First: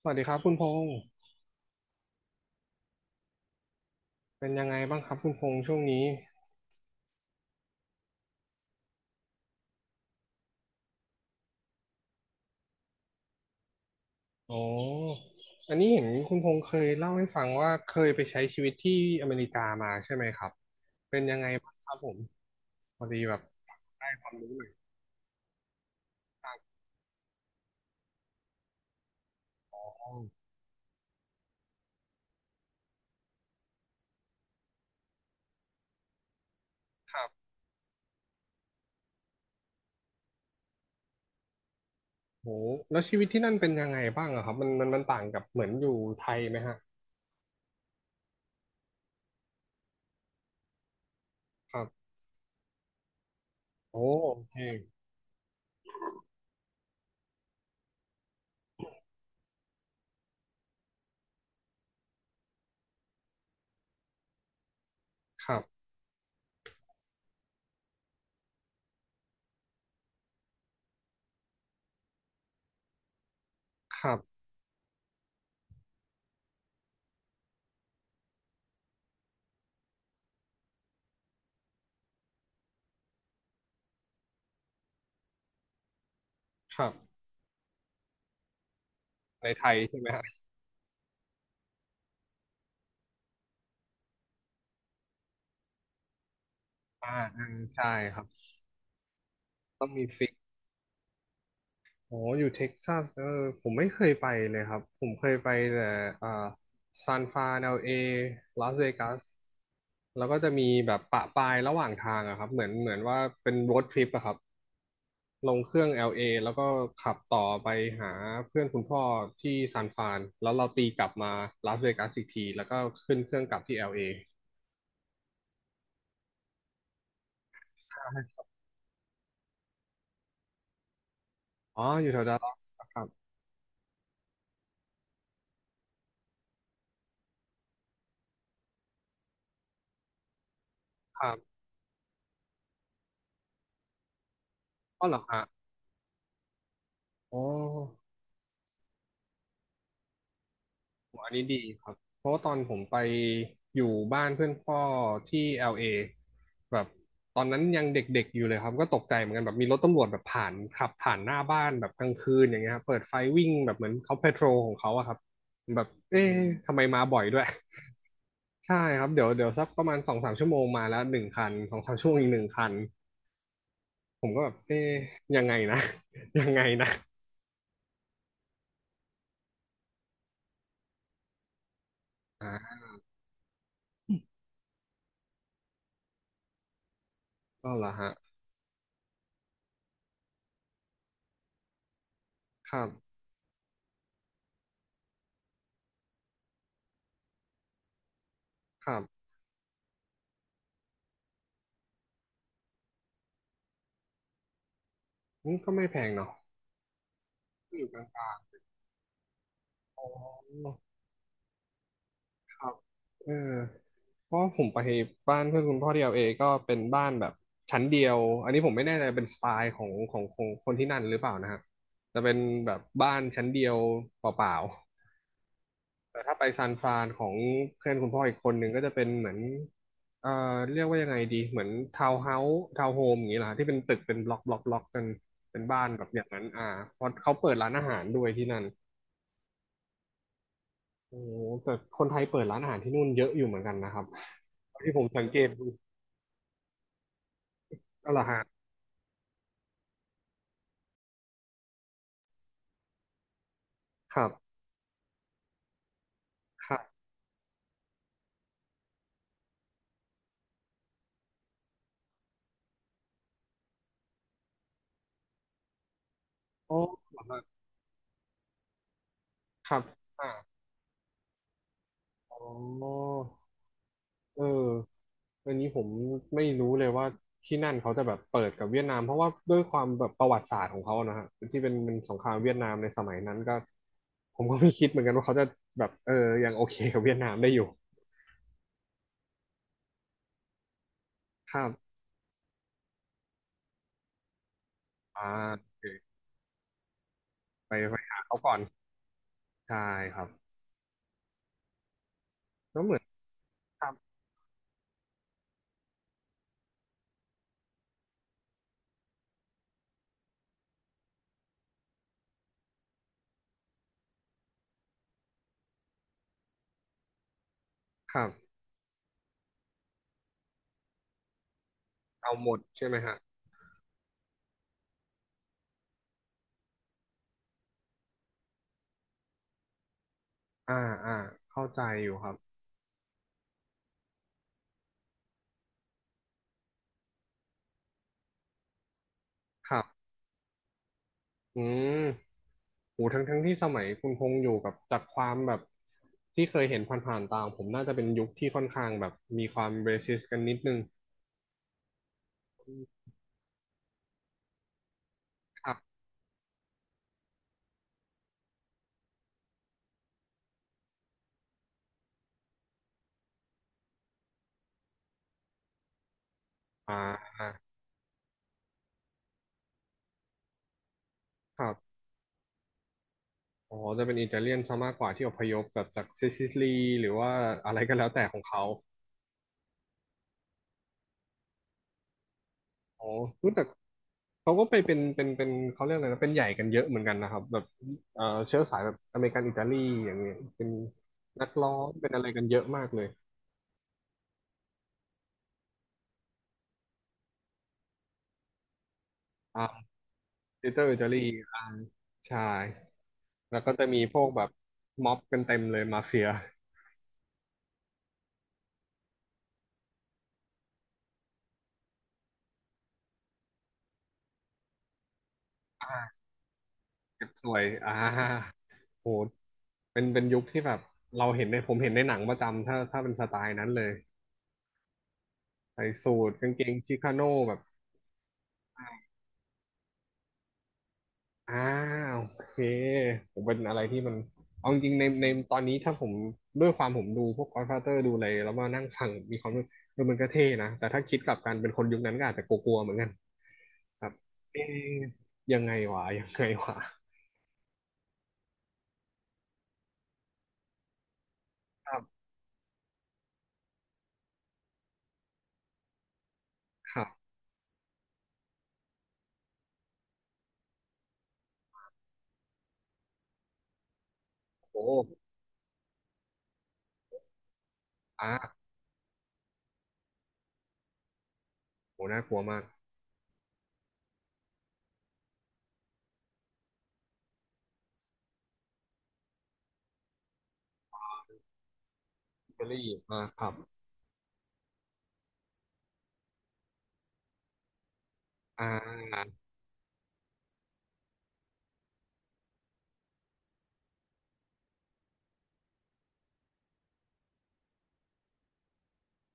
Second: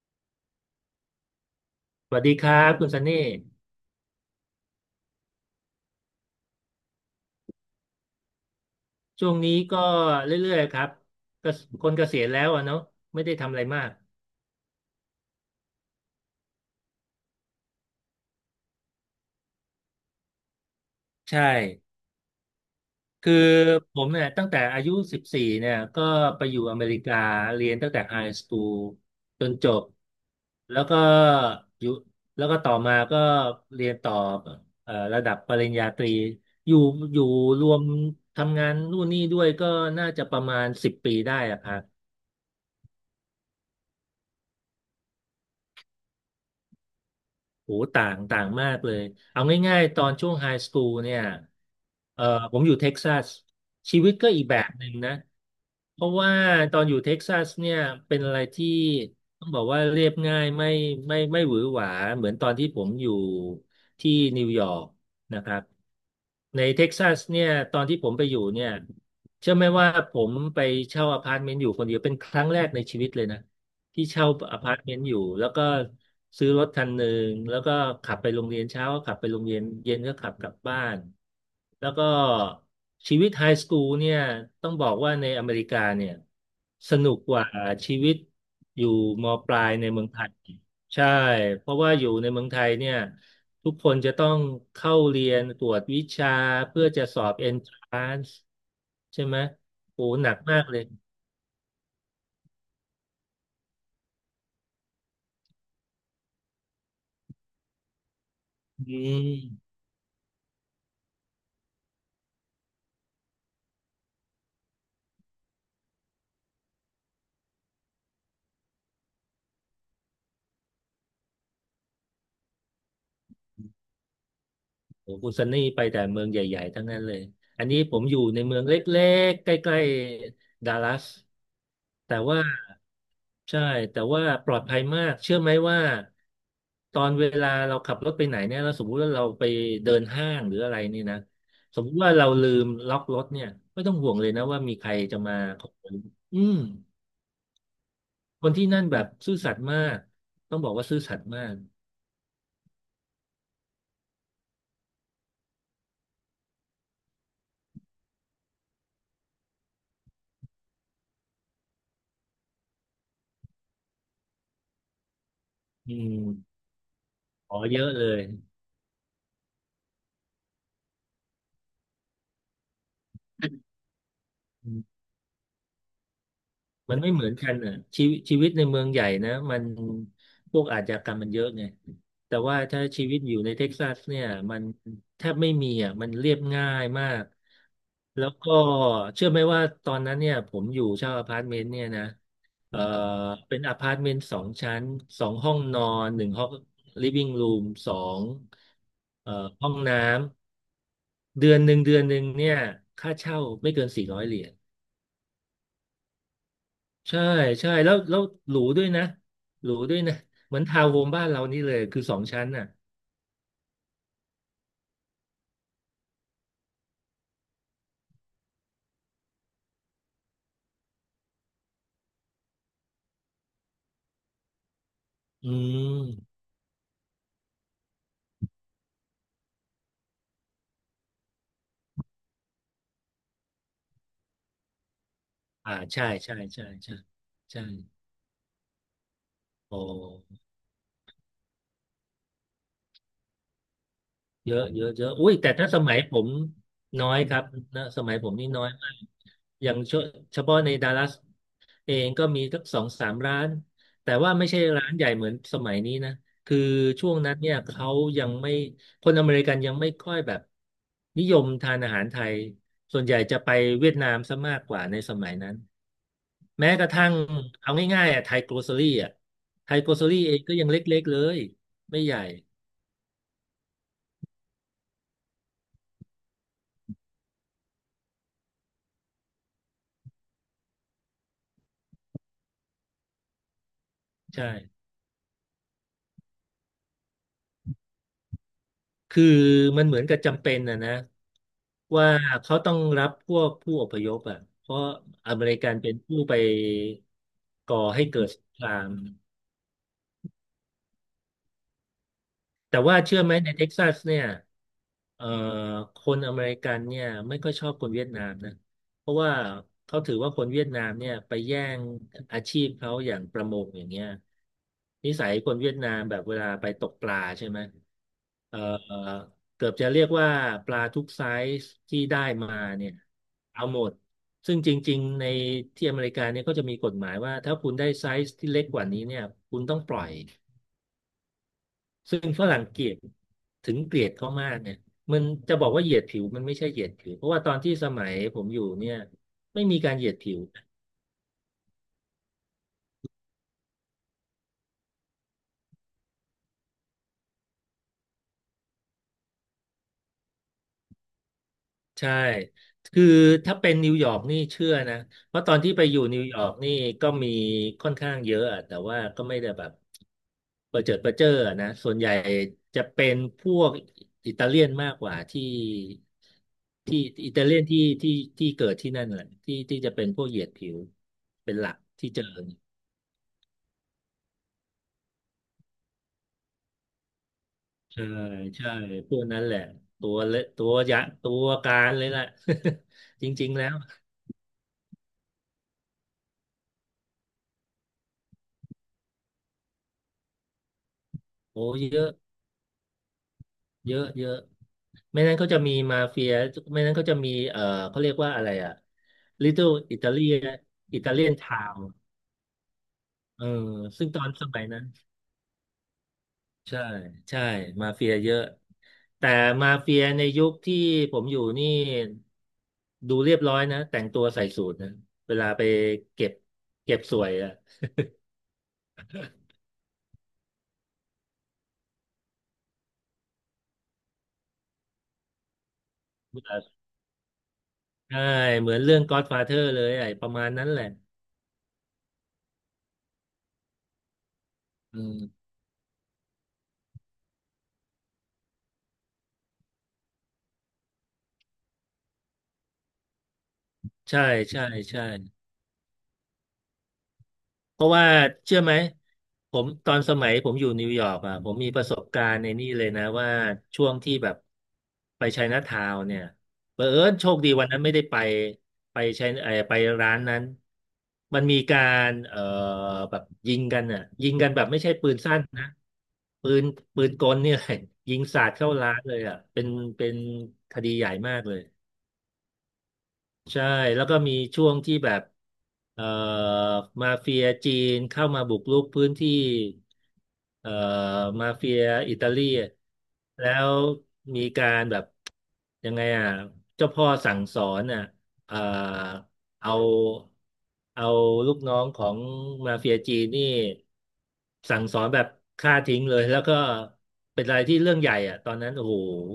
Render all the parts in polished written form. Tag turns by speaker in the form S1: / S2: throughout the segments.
S1: สวัสดีครับคุณพงษ์
S2: สวัสดีครับคุณซันนี่
S1: เป็นยังไงบ้างครับคุณพงษ์ช่วงนี้
S2: ช่วงนี้ก็เรื่อยๆครับก็คนเกษียณแล้วอะเนาะไม่ได้ทำอะไรมาก
S1: อ๋ออันนี้เห็นคุณพงษ์เคยเล่าให้ฟังว่าเคยไปใช้ชีวิตที่อเมริกามาใช่ไหมครับเป็นยัง
S2: ใช่
S1: ไงบ้างครับผมพอดี
S2: คือ
S1: แบบ
S2: ผม
S1: ได้
S2: เนี่
S1: ค
S2: ย
S1: วาม
S2: ตั้ง
S1: รู้
S2: แต่
S1: หน่อย
S2: อายุ14เนี่ยก็ไป
S1: ต่า
S2: อ
S1: ง
S2: ยู่อ
S1: ก
S2: เมริกาเรียนตั้งแต่ไฮสคูลจนจบ
S1: ั
S2: แล้วก็อยู่แล้วก็ต่อมาก็เรียนต่อระดับปริญญาตรีอยู่
S1: ค
S2: อยู่
S1: รับ
S2: รวมทำงานนู่นนี่ด้วยก็น่าจะประมาณ10 ปีได้อะครับ
S1: โหแล้วชีวิตที่นั่นเป็นยังไงบ้างอะครับมันต่างกับเหมือนอยู่ไทยไหมฮะ
S2: โอ้ต่างต่างมากเลยเอาง่ายๆตอนช่วงไฮสคูลเนี่ย
S1: ครับ
S2: เอ่อผมอยู่เท็กซัสชี
S1: โอ้
S2: วิตก็
S1: โอ
S2: อีก
S1: เค
S2: แบบหนึ่งนะเพราะว่าตอนอยู่เท็กซัสเนี่ยเป็นอะไรที่ต้องบอกว่าเรียบง่ายไม่ไม่หวือหวาเหมือนตอนที่ผมอยู่ที่นิวยอร์กนะ
S1: ค
S2: ค
S1: รั
S2: รับ
S1: บ
S2: ในเท็กซัสเนี่ยตอนที่ผมไปอยู่เนี่ยเชื่อไหมว่าผมไปเช่าอพาร์ตเมนต์อยู่คนเดียวเป็นครั้งแรกในชีวิตเลยนะ
S1: ค
S2: ที่
S1: รั
S2: เช่า
S1: บ
S2: อพาร์ตเมนต์อยู่แล้วก็ซื้อรถคันหนึ่งแล้วก็ขับไปโรงเรียนเช้าก็ขับไปโรงเรียนเย็นก็ขับกลับบ้านแล้วก็ชีวิตไฮสคูลเนี่ยต้องบอกว่าในอเมริกาเนี่ย
S1: ครั
S2: ส
S1: บ
S2: นุกกว่าชีวิตอยู่ม
S1: ใน
S2: ปลา
S1: ไท
S2: ย
S1: ย
S2: ใน
S1: ใช่
S2: เมื
S1: ไห
S2: อ
S1: ม
S2: งไท
S1: ฮะ
S2: ยใช่เพราะว่าอยู่ในเมืองไทยเนี่ยทุกคนจะต้องเข้าเรียนตรวจวิชาเพื่อจะ
S1: อ่า
S2: สอบ
S1: อ่าใช่ครับ
S2: Entrance ใช่ไหม
S1: ต้อง
S2: โอ้
S1: มี
S2: ห
S1: ฟิ
S2: นั
S1: ก
S2: กมากเลย
S1: อ๋ออยู่เท็กซัสเออผมไม่เคยไปเลยครับผมเคยไปแต่อ่าซานฟรานเอลเอลาสเว
S2: อื
S1: กัส
S2: ม
S1: แล้วก็จะมีแบบปะปายระหว่างทางอะครับเหมือนว่าเป็นโรดทริปอะครับลงเครื่อง LA แล้วก็ขับต่อไปหาเพื่อนคุณพ่อที่ซานฟรานแล้วเราตีกลับมาลาสเวกัสอีกทีแล้วก็ขึ้นเครื่องกลับที่ LA อลเอ
S2: โอ้โหคุณซันนี่ไปแต่เมืองใหญ่ๆทั้งนั้นเลยอันนี้ผมอยู่ในเมืองเล็กๆใกล้ๆดัลลัส
S1: อ๋ออยู่แถ
S2: แต่
S1: วดัล
S2: ว่า
S1: ลัสครับ
S2: ใช่แต่ว่าปลอดภัยมากเชื่อไหมว่าตอนเวลาเราขับรถไปไหนเนี่ยเราสมมุติว่าเราไปเดินห้างหรืออะไรนี่นะ
S1: ครับ
S2: สมมุติว่าเราลืมล็อกรถเนี่ยไม่ต้องห่วงเลยนะว่ามีใคร
S1: อ๋อเหร
S2: จะ
S1: อ
S2: มา
S1: ฮะ
S2: ขโมยอืม
S1: อ๋อ
S2: คนที่นั่นแบบซื่อสัตย์มากต้องบอกว่าซื่อสัต
S1: อั
S2: ย์
S1: น
S2: มา
S1: นี้
S2: ก
S1: ดีครับ เพราะว่าตอนผมไปอยู่บ้านเพื่อนพ่อที่ LA แบบตอนนั้นยังเด็กๆอยู่เลยครับก็ตกใจเหมือนกันแบบมีรถตำรวจแบบผ่านขับผ่านหน้าบ้านแบบกลางคืนอย่างเงี้ยครับเปิดไฟวิ่งแบบเหมือนเขาเพโทรของเขาอะครับแบบ
S2: อื
S1: เอ๊ะ
S2: ม
S1: ทำไมมาบ่อยด้วย
S2: ขอเย อะเลย
S1: ใช่ครับเดี๋ยวเดี๋ยวสักประมาณสองสามชั่วโมงมาแล้วหนึ่งคันสองสามชั่วโมงอีกหนึ่งคันผมก็แบบเอ๊ะยังไงนะ ยังไงนะ
S2: มันไม่เหมือนกันอ่ะชีวิตชีวิตในเมืองใหญ่นะมันพวกอาชญากรรมมันเยอะไงแต่ว่า
S1: อ่า
S2: ถ้าชีวิตอยู่ในเท็กซัสเนี่ยมันแทบไม่มีอ่ะมันเรียบง่ายมาก
S1: ก็เหรอฮะ
S2: แล้วก็เชื่อไหมว่าตอนนั้นเนี่ยผมอยู่เช่าอพาร์ตเมนต์เนี่ยนะ
S1: ค
S2: เอ่อ
S1: รับ
S2: เป็นอพาร์ตเมนต์สองชั้น2 ห้องนอนหนึ่งห้องลิฟวิ่งรูมสอง
S1: ครับ
S2: เอ่อห้องน้ำเดือนหนึ่งเดือนหนึ่งเนี่ยค่าเช่าไม่เกิน400 เหรียญ
S1: อืมก็ไม่แพงเนาะ
S2: ใช่ใช่
S1: ก็อยู่
S2: แล้
S1: ก
S2: ว
S1: ล
S2: แล้ว
S1: าง
S2: หรูด้วยนะหรูด้วยนะเหมือนทาว
S1: ๆ
S2: น์โฮมบ้านเรานี่เลยคือสองชั้น
S1: ค
S2: น่ะ
S1: รับเออเพราะผมไปบ้านเพื่อนคุณพ่อที่แอลเอก็เป็นบ้านแบบชั้นเดียวอันนี้ผมไม่แน่ใจเป็นสไตล์ของคนที่นั่นหรือเปล่านะฮะจะเป็นแบบบ้านชั้นเดียวเปล่า
S2: อื
S1: ๆแต่ถ้า
S2: ม
S1: ไปซานฟรานของเพื่อนคุณพ่ออีกคนหนึ่งก็จะเป็นเหมือนเรียกว่ายังไงดีเหมือนทาวน์เฮาส์ทาวน์โฮมอย่างนี้เหรอฮะที่เป็นตึกเป็นบล็อกกันเป็น
S2: อ่า
S1: บ้านแบ
S2: ใช่
S1: บอย่าง
S2: ใช่
S1: นั้น
S2: ใช่
S1: อ่า
S2: ใช่
S1: เพราะเขาเปิด
S2: ใช่
S1: ร้านอาหารด้วยที่นั่น
S2: โอ้
S1: โอ้โหแต่คนไทยเปิดร้านอาหารที่นู่นเยอะอยู่เหมือนกันนะครับ
S2: เยอะเยอะ
S1: ที่ผ
S2: เย
S1: ม
S2: อะ
S1: สัง
S2: อุ้ย
S1: เกต
S2: แต่
S1: ดู
S2: ถ้าสมัยผมน้อยครับนะส
S1: อะ
S2: มัย
S1: ไรอ
S2: ผมนี่
S1: ฮะ
S2: น้อยมากอย่างเฉพาะในดัลลัสเองก็มีสัก2-3 ร้านแต่
S1: ครับ
S2: ว่าไม่ใช่ร้านใหญ่เหมือนสมัยนี้นะคือ
S1: ครับ
S2: ช่วงนั้นเนี่ยเขายังไม่คนอเมริกันยังไม่ค่อยแบบนิยมทานอาหารไทยส่วนใหญ่จะไปเวียดนามซะมากกว่าในสมัยนั้นแม้
S1: อ๋อ
S2: กระทั่ง
S1: เร
S2: เอาง่ายๆอ่ะไทยโกลเซอรี่อ่ะ
S1: ค
S2: ไท
S1: รั
S2: ย
S1: บ
S2: โกลเซอรี่
S1: อ่า
S2: เองก็ยังเล็กๆเลยไม่ใหญ่
S1: อ๋อเอออันนี้ผมไม่รู้เลยว่าที่นั่นเขาจะแบบเปิดกับเวียดนามเพราะว่าด้วยความแบบประวัติศาสตร์ของเขานะฮะที่เป็นสงครามเวียดนามในสมัยนั้นก็ผม
S2: ใช่
S1: ก็ไม่คิดเหมือนกันว่าเขาจะแบบเออยังโอเคกับเวียดนามได้อยู่
S2: คือมันเหมือนกับจำเป็นนะ
S1: ครับ
S2: ว่าเขาต้องรับพวกผู้อพยพอ่ะเพราะ
S1: อ่า
S2: อเมริ
S1: โอ
S2: กันเป็น
S1: เค
S2: ผู้ไป
S1: ไป
S2: ก่อ
S1: ไป
S2: ให้
S1: หา
S2: เกิด
S1: เขา
S2: สง
S1: ก่อ
S2: ค
S1: น
S2: ราม
S1: ใช่ครับ
S2: แต่
S1: แล้วเหมื
S2: ว่า
S1: อน
S2: เชื่อไหมในเท็ก
S1: ค
S2: ซั
S1: รั
S2: ส
S1: บ
S2: เนี่ยเอ่อคนอเมริกันเนี่ยไม่ค่อยชอบคนเวียดนามนะเพราะว่าเขาถือว่าคนเวียดนามเนี่ยไปแย่งอาชีพเขาอย่างประมงอย่างเงี้ยนิสัยคนเวียดนามแบบเวลาไปตกปลาใช่ไหม
S1: ครับ
S2: เอ่อเกือบจะเรียกว่าปลาทุกไซส์ที่ได้
S1: เอาหม
S2: มา
S1: ดใช่
S2: เนี่ย
S1: ไหมฮะ
S2: เอาหมดซึ่งจริงๆในที่อเมริกาเนี่ยก็จะมีกฎหมายว่าถ้าคุณได้ไซส์ที่เล็กกว่านี้เนี่ยคุณต้องปล่อย
S1: อ่าอ่าเข้าใจอยู่
S2: ซึ่
S1: ค
S2: ง
S1: รับ
S2: ฝรั่งเกลียดถึงเกลียดเขามากเนี่ยมันจะบอกว่าเหยียดผิวมันไม่ใช่เหยียดผิวเพราะว่าตอนที่สมัยผมอยู่เนี่ยไม่
S1: ค
S2: มี
S1: รับ
S2: การเหยียดผิว
S1: อืมโหทั้งทั้งที่สมัยคุณพงษ์อยู่กับจากความแบบที่เคยเห็นผ่านๆตามผมน่าจะเป็นยุคที่ค่อนข้างแบบมีความเบสิสกันนิดนึง
S2: ใช่คือถ้าเป็นนิวยอร์กนี่เชื่อนะเพราะตอน
S1: ค
S2: ที่
S1: รับ
S2: ไปอยู่นิวยอร์กนี่ก็มีค่อนข้างเยอะอะแต่ว่าก็ไม่ได้แบบประเจิดประเจ้ออะนะส่วนใหญ่จะเป็นพวกอิตาเลียนมากกว่าที่
S1: อ่า
S2: อิตาเลียนที่ที่เกิดที่นั่นแหละที่ที่จะเป็นพวกเหยียดผิวเป็น
S1: ค
S2: ห
S1: รั
S2: ลัก
S1: บ
S2: ที่เจอ
S1: อ๋อจะเป็นอิตาเลียนซะมากกว่าที่อพยพแบบจากซิซิลีหรือว่าอะไรก็
S2: ใช่
S1: แล้วแต่ของเขา
S2: ใช่พวกนั้นแหละตัวเละตัวยักษ์ตัวการเลยแหละ
S1: โอ้
S2: จริ
S1: รู้
S2: งๆ
S1: แต่
S2: แล้ว
S1: เขาก็ไปเป็นเขาเรียกอะไรนะเป็นใหญ่กันเยอะเหมือนกันนะครับแบบเชื้อสายแบบอเมริกันอิตาลีอย่างเงี้ยเป็นนัก
S2: โอ้
S1: ร้อง
S2: เย
S1: เป็
S2: อะ
S1: นอะไรกันเยอะมากเลย
S2: เยอะเยอะไม่นั้นก็จะมีมาเฟียไม่นั้นก็จะมีเขาเรียกว่าอะไรอะ
S1: อ่า
S2: Little Italy อิตาเ
S1: ลิตเติ้ลอิตาลี
S2: ลียน
S1: อ่า
S2: ทาว
S1: ใช่
S2: เออ
S1: แล้วก็จะมี
S2: ซึ่ง
S1: พ
S2: ต
S1: ว
S2: อ
S1: ก
S2: น
S1: แบ
S2: ส
S1: บ
S2: มัยนั้น
S1: ม็อบกันเต็มเลยมาเฟีย
S2: ใช่ใช่มาเฟียเยอะแต่มาเฟียในยุคที่ผมอยู่นี่ดูเรียบร้อยนะแต่งตัวใส่สูทนะเวลาไป
S1: อ่า
S2: เก็บเก็บส
S1: เก็
S2: ว
S1: บ
S2: ย
S1: ส
S2: อะ
S1: วยอ่าโหเป็นเป็นยุคที่แบบเราเห็นในผมเห็นในหนังประจำถ้าเป็นสไตล์นั้นเลยใส่สูทกางเกงชิคาโน่แบบ
S2: ใช่เหมือนเรื่อง Godfather เลยไอ้ประมาณนั้นแหละ
S1: อ่าโอเคผมเป็นอะไรที่มันเอาจริง
S2: อื
S1: ๆใน
S2: ม
S1: ตอนนี้ถ้าผมด้วยความผมดูพวก Godfather ดูอะไรแล้วมานั่งฟังมีความรู้เออมันก็เท่นะแต่ถ้าคิดกลับกันเป็นคนยุคนั้นก็อาจจะกลัวๆเหมือนกันครับ
S2: ใช่
S1: เอ๊
S2: ใช่
S1: ะ
S2: ใช่
S1: ยังไงวะ
S2: เพราะว่าเชื่อไหมผมตอนสมัยผมอยู่นิวยอร์กอ่ะผมมีประ
S1: ค
S2: ส
S1: รั
S2: บ
S1: บ
S2: การณ์ในนี่เลยนะว่าช่วงที่แบบไปไชน่าทาวน์เนี่ยเผ
S1: ค
S2: อิ
S1: รับ
S2: ญโชคดีวันนั้นไม่ได้ไปไปไชไอ้ไปร้านนั้นมันมีการแบบยิงกันอ่ะยิงกันแบบไม่
S1: โอ้
S2: ใช่ปืนสั้นนะปืนปืนกลเนี่ยแหละยิงสาด
S1: อ่า
S2: เข้าร้านเลยอ่ะเป็นคดีใหญ่มากเลย
S1: โหน่ากลัวมาก
S2: ใช่แล้วก็มีช่วงที่แบบเอ่อมาเฟียจีนเข้ามาบุกรุกพื้นที่เอ่อมาเฟียอิตาลี
S1: เอ
S2: อะ
S1: รีอ่มาครั
S2: แล้
S1: บ
S2: วมีการแบบยังไงอ่ะเจ้าพ่อสั่งสอนอ่ะเอ่อ
S1: อ่า
S2: เอาเอาลูกน้องของมาเฟียจีนนี่สั่งสอนแบบฆ่าทิ้งเลยแล้วก็เป็นอะไรที่เรื่องใหญ่อะตอนนั้นโอ้โห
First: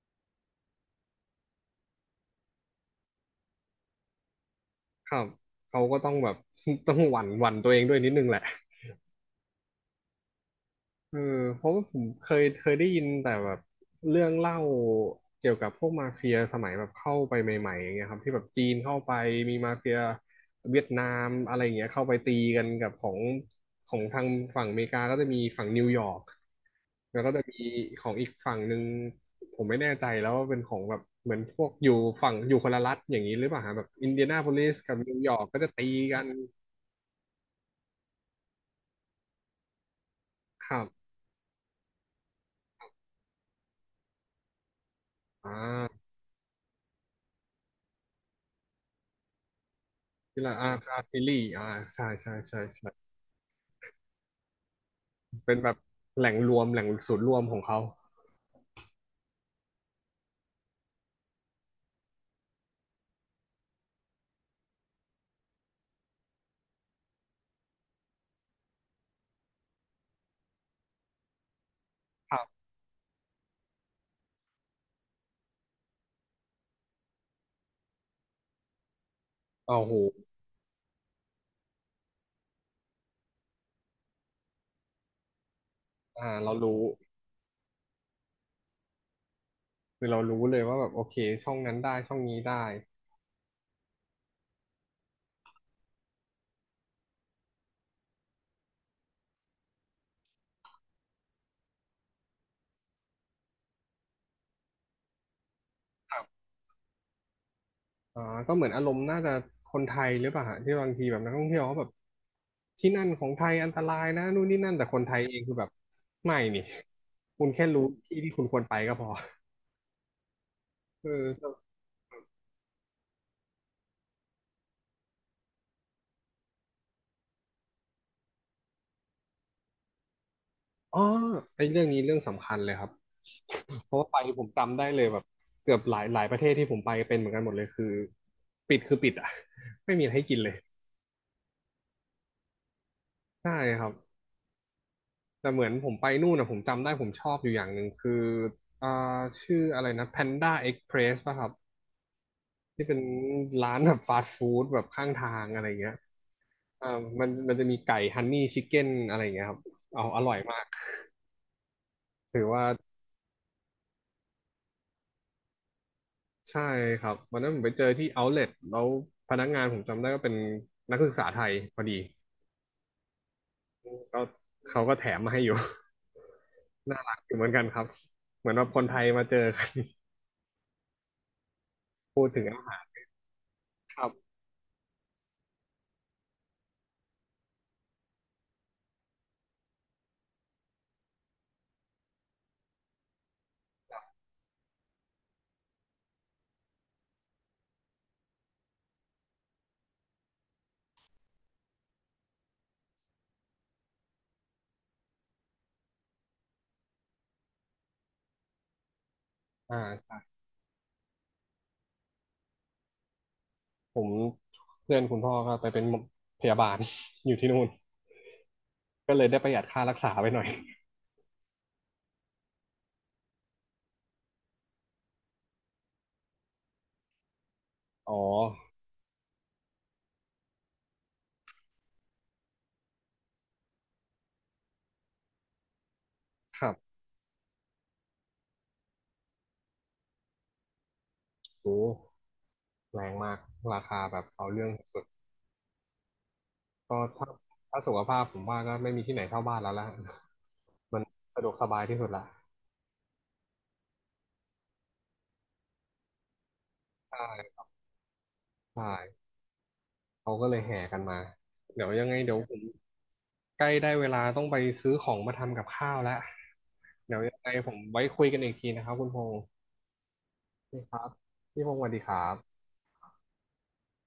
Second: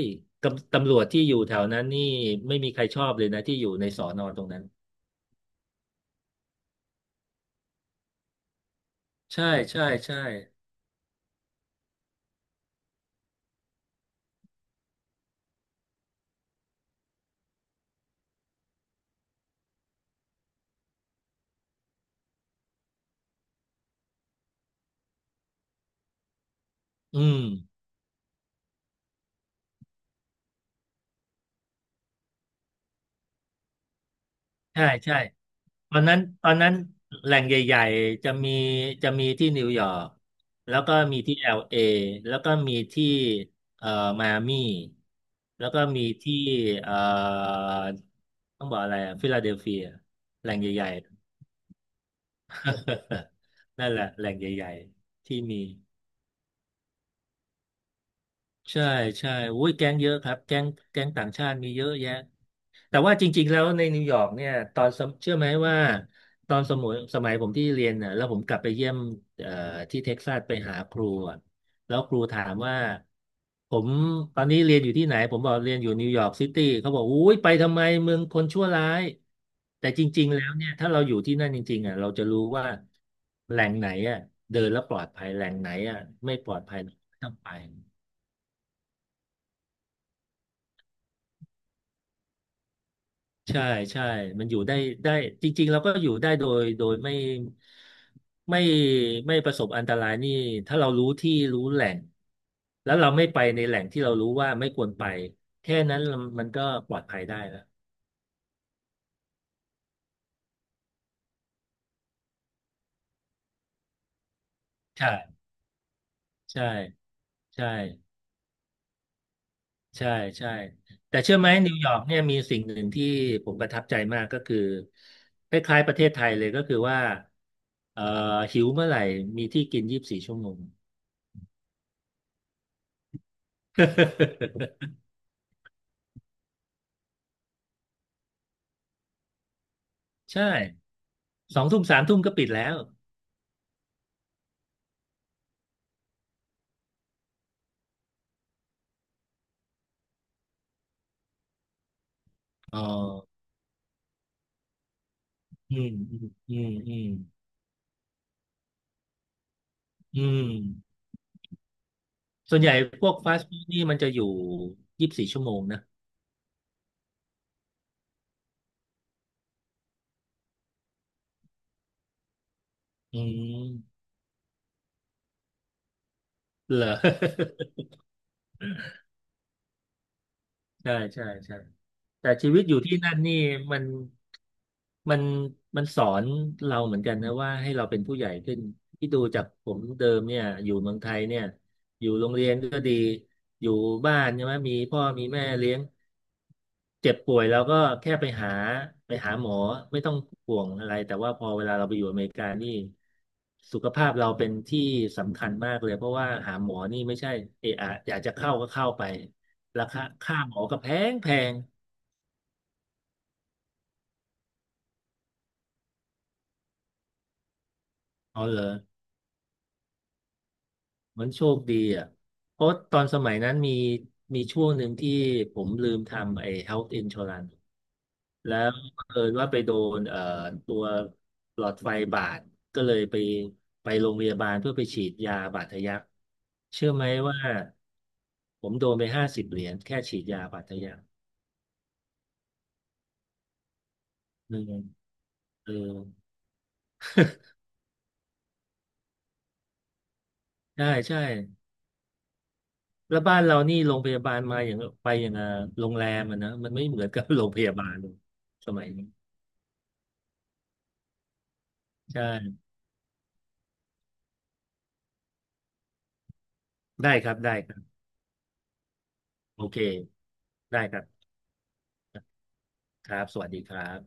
S2: ยตำรวจที่อยู่แถวนั้นนี่ไม่มีใครชอบเลยนะที่อยู่ในสอนอตรงนั้น
S1: ครับเขาก็ต้องแบบ ต้องหวั่นตัวเองด้วยนิดนึงแหละ
S2: ใช่ใช่ใช่
S1: เออเพราะว่าผมเคยได้ยินแต่แบบเรื่องเล่าเกี่ยวกับพวกมาเฟียสมัยแบบเข้าไปใหม่ๆอย่างเงี้ยครับที่แบบจีนเข้าไปมีมาเฟียเวียดนามอะไรอย่างเงี้ยเข้าไปตีกันกับของทางฝั่งอเมริกาก็จะมีฝั่งนิวยอร์กแล้
S2: อื
S1: วก็จะ
S2: ม
S1: มีของอีกฝั่งหนึ่งผมไม่แน่ใจแล้วว่าเป็นของแบบเหมือนพวกอยู่ฝั่งอยู่คนละรัฐอย่างนี้หรือเปล่าฮะแบบอินเดียนาโพลิส
S2: ใช่
S1: กับนิ
S2: ใช่
S1: วยอร์กก็จะตี
S2: ตอนนั้
S1: กั
S2: น
S1: น
S2: ตอนนั้นแหล่งใหญ่ๆจะมีที่นิวยอร์ก
S1: ค
S2: แล้
S1: รั
S2: วก็
S1: บ
S2: มีที่เอลเอแล้วก็มีที่เอ่อมายอามี่
S1: อ่
S2: แล้วก็มี
S1: า
S2: ที่เอ่อต้องบอกอะไรอะฟิลาเดลเฟีย
S1: ที่
S2: แหล่
S1: ละ
S2: งใหญ่
S1: อาร์ซิ
S2: ๆ
S1: ลี่ใช่ใช่ใช่ใช่
S2: นั่นแหละแหล่งใหญ่ๆที่
S1: เป็น
S2: มี
S1: แบบแหล่งรวมแหล่งศูนย์รวมของเขา
S2: ใช่ใช่อุ้ยแก๊งเยอะครับแก๊งต่างชาติมีเยอะแยะ แต่ว่าจริงๆแล้วในนิวยอร์กเนี่ยตอนสมเชื่อไหมว่าตอนสมัยผมที่เรียนน่ะแล้วผมกลับไปเยี่ยมเอ่อที่เท็กซัสไปหาครูอะแล้วครู
S1: ครั
S2: ถา
S1: บ
S2: มว่าผมตอนนี้เรียนอยู่ที่ไหนผมบอกเรียนอยู่นิวยอร์กซิตี้เขาบอกอุ้ยไปทำไมเมืองคนชั่วร้าย
S1: โอ้
S2: แต่
S1: โห
S2: จริงๆแล้วเนี่ยถ้าเราอยู่ที่นั่นจริงๆอ่ะเราจะรู้ว่าแหล่งไหนอ่ะเดินแล้วปลอดภัยแหล่งไหนอ่ะไม่ปล
S1: เรา
S2: อดภัย
S1: รู้
S2: ต้องไป
S1: คือเรารู้เลยว่าแบบโอเคช่องนั้นได้ช่องนี้ได้
S2: ใช่ใช่มันอยู่ได้จริงๆเราก็อยู่ได้โดยไม่ไม่ประสบอันตรายนี่ถ้าเรารู้ที่รู้แหล่งแล้วเราไม่ไปในแหล่งที่เรารู้ว่าไม่ควรไปแค่นั้นมันก็ปลอดภัยได้แล้ว
S1: อ่าก็เหมือนอารมณ์น่าจะคนไทยหรือเปล่าฮะที่บางทีแบบนักท่องเที่ยวเขาแบบที่นั่นของไทยอันตรายนะนู่นนี่นั่นแต่คน
S2: ใช่
S1: ไทยเองคือแบบไม่นี่
S2: ใช่
S1: คุณแค่
S2: ใช่
S1: รู้ที่ที่คุณควรไปก็พอ
S2: ใช่ใช่
S1: เอ
S2: แต่
S1: อ
S2: เชื่อไหมนิวยอร์กเนี่ยมีสิ่งหนึ่งที่ผมประทับใจมากก็คือคล้ายๆประเทศไทยเลยก็คือว่าเอ่อหิวเมื่อไหร่มีที่กินยี่สิบสี่ชั่วโมง
S1: อ๋อไอ้เรื่องนี้เรื่องสำคัญเลยครับเพราะว่าไปผมจำได้เลยแบบเกือบหลายประเทศที่ผมไปเป็นเหมือนกันหมดเลยคือปิดคือปิดอ่ะ ไม่มีอะไรให้กิน
S2: ใช่
S1: เลย
S2: 2 ทุ่ม 3 ทุ่มก็ปิดแล้ว
S1: ใช่ครับแต่เหมือนผมไปนู่นนะผมจำได้ผมชอบอยู่อย่างหนึ่งคืออ่าชื่ออะไรนะ Panda Express ป่ะครับ
S2: อ๋อ
S1: ที่เป็นร้านแบบฟาสต์ฟู้ดแบบข้างทางอะไร
S2: อื
S1: เงี้
S2: ม
S1: ย
S2: อืม
S1: อ่า
S2: อืม
S1: มันจะมีไก่ฮันนี่ชิคเก้นอะไรเงี้ยครับเอาอ
S2: อื
S1: ร่อย
S2: ม
S1: มากถือ
S2: ส่วน
S1: ว่า
S2: ใหญ่พวกฟาสต์ฟู้ดนี่มันจะอยู่ยี่สิบสี่ชั่วโมงนะ
S1: ใช่ครับวันนั้นผมไปเจอที่ Outlet แล้วพนักงานผมจำได้ก็เป็นนักศึกษาไทยพอดี
S2: อืม
S1: ก็เขาก็แถมมาให้อยู่
S2: เหร อ
S1: น่ารักอยู่เหมือนกันครับเหมือนว่าคนไทยมาเจอกัน
S2: ใช่ใช่ใช่
S1: พู
S2: แต่
S1: ดถึง
S2: ชี
S1: อา
S2: วิตอ
S1: หา
S2: ยู่ที่
S1: ร
S2: นั่นนี่มัน
S1: ครับ
S2: มันมันสอนเราเหมือนกันนะว่าให้เราเป็นผู้ใหญ่ขึ้นที่ดูจากผมเดิมเนี่ยอยู่เมืองไทยเนี่ยอยู่โรงเรียนก็ดีอยู่บ้านใช่ไหมมีพ่อมีแม่เลี้ยงเจ็บป่วยเราก็แค่ไปหาหมอไม่ต้องห่วงอะไรแต่ว่าพอเวลาเราไปอยู่อเมริกานี่สุขภาพเราเป็นที่สำคัญมากเลยเพราะว่าหาหมอนี่ไม่ใช่เอะอะอยากจะเข้าก็เข้าไป
S1: อ่า
S2: ราคา
S1: ครับ
S2: ค่าหมอก็แพงแพง
S1: ผมเพื่อนคุณพ่อก็ไปเป็นพยาบาล อยู่ที่นู่น
S2: อ๋อเหรอ
S1: ก็เลยได้ประหยัดค่ารักษาไปหน่อย
S2: มันโชคดีอ่ะเพราะตอนสมัยนั้นมีช่วงหนึ่งที่ผมลืมทำไอ้ health insurance
S1: อ๋อ
S2: แล้วเผอิญว่าไปโดนตัวหลอดไฟบาดก็เลยไปโรงพยาบาลเพื่อไปฉีดยาบาดทะยัก
S1: ครับ
S2: เชื่อไหมว่าผมโดนไป50 เหรียญแค่ฉีดยาบาดทะยัก
S1: โอ้แรงมากราคาแบบเอา
S2: หนึ่
S1: เรื่อ
S2: ง
S1: งสุด
S2: เออ
S1: ก็ถ้าสุขภาพผมว่าก็ไม่มีที่ไหนเท่าบ้านแล้วละ
S2: ใช่
S1: มัน
S2: ใช่
S1: สะดวกสบายที่สุดละ
S2: แล้วบ้านเรานี่โรงพยาบาลมาอย่างไปอย่างอ่ะโรงแรมอ่ะนะมันไม่เหมือนกับ โรง
S1: ใช่
S2: พยาบาลส
S1: ใช่
S2: มัยนี้
S1: เขาก็เลยแห่กันมา เดี๋ยวยังไงเดี๋ยวผ
S2: ใช่
S1: มใกล้ได้เวลาต้องไปซื้อของมาทำกับข้าวแล้ว
S2: ได้
S1: เดี๋ยว
S2: ครั
S1: ยั
S2: บ
S1: งไง
S2: ได้
S1: ผ
S2: ค
S1: ม
S2: รับ
S1: ไว้คุยกันอีกทีนะครับคุณพงศ์
S2: โอเคได้
S1: นี่ค
S2: ครั
S1: รับ
S2: บ
S1: พี่พงศ์สวัสดีครับ
S2: ครับสวัสดีครับ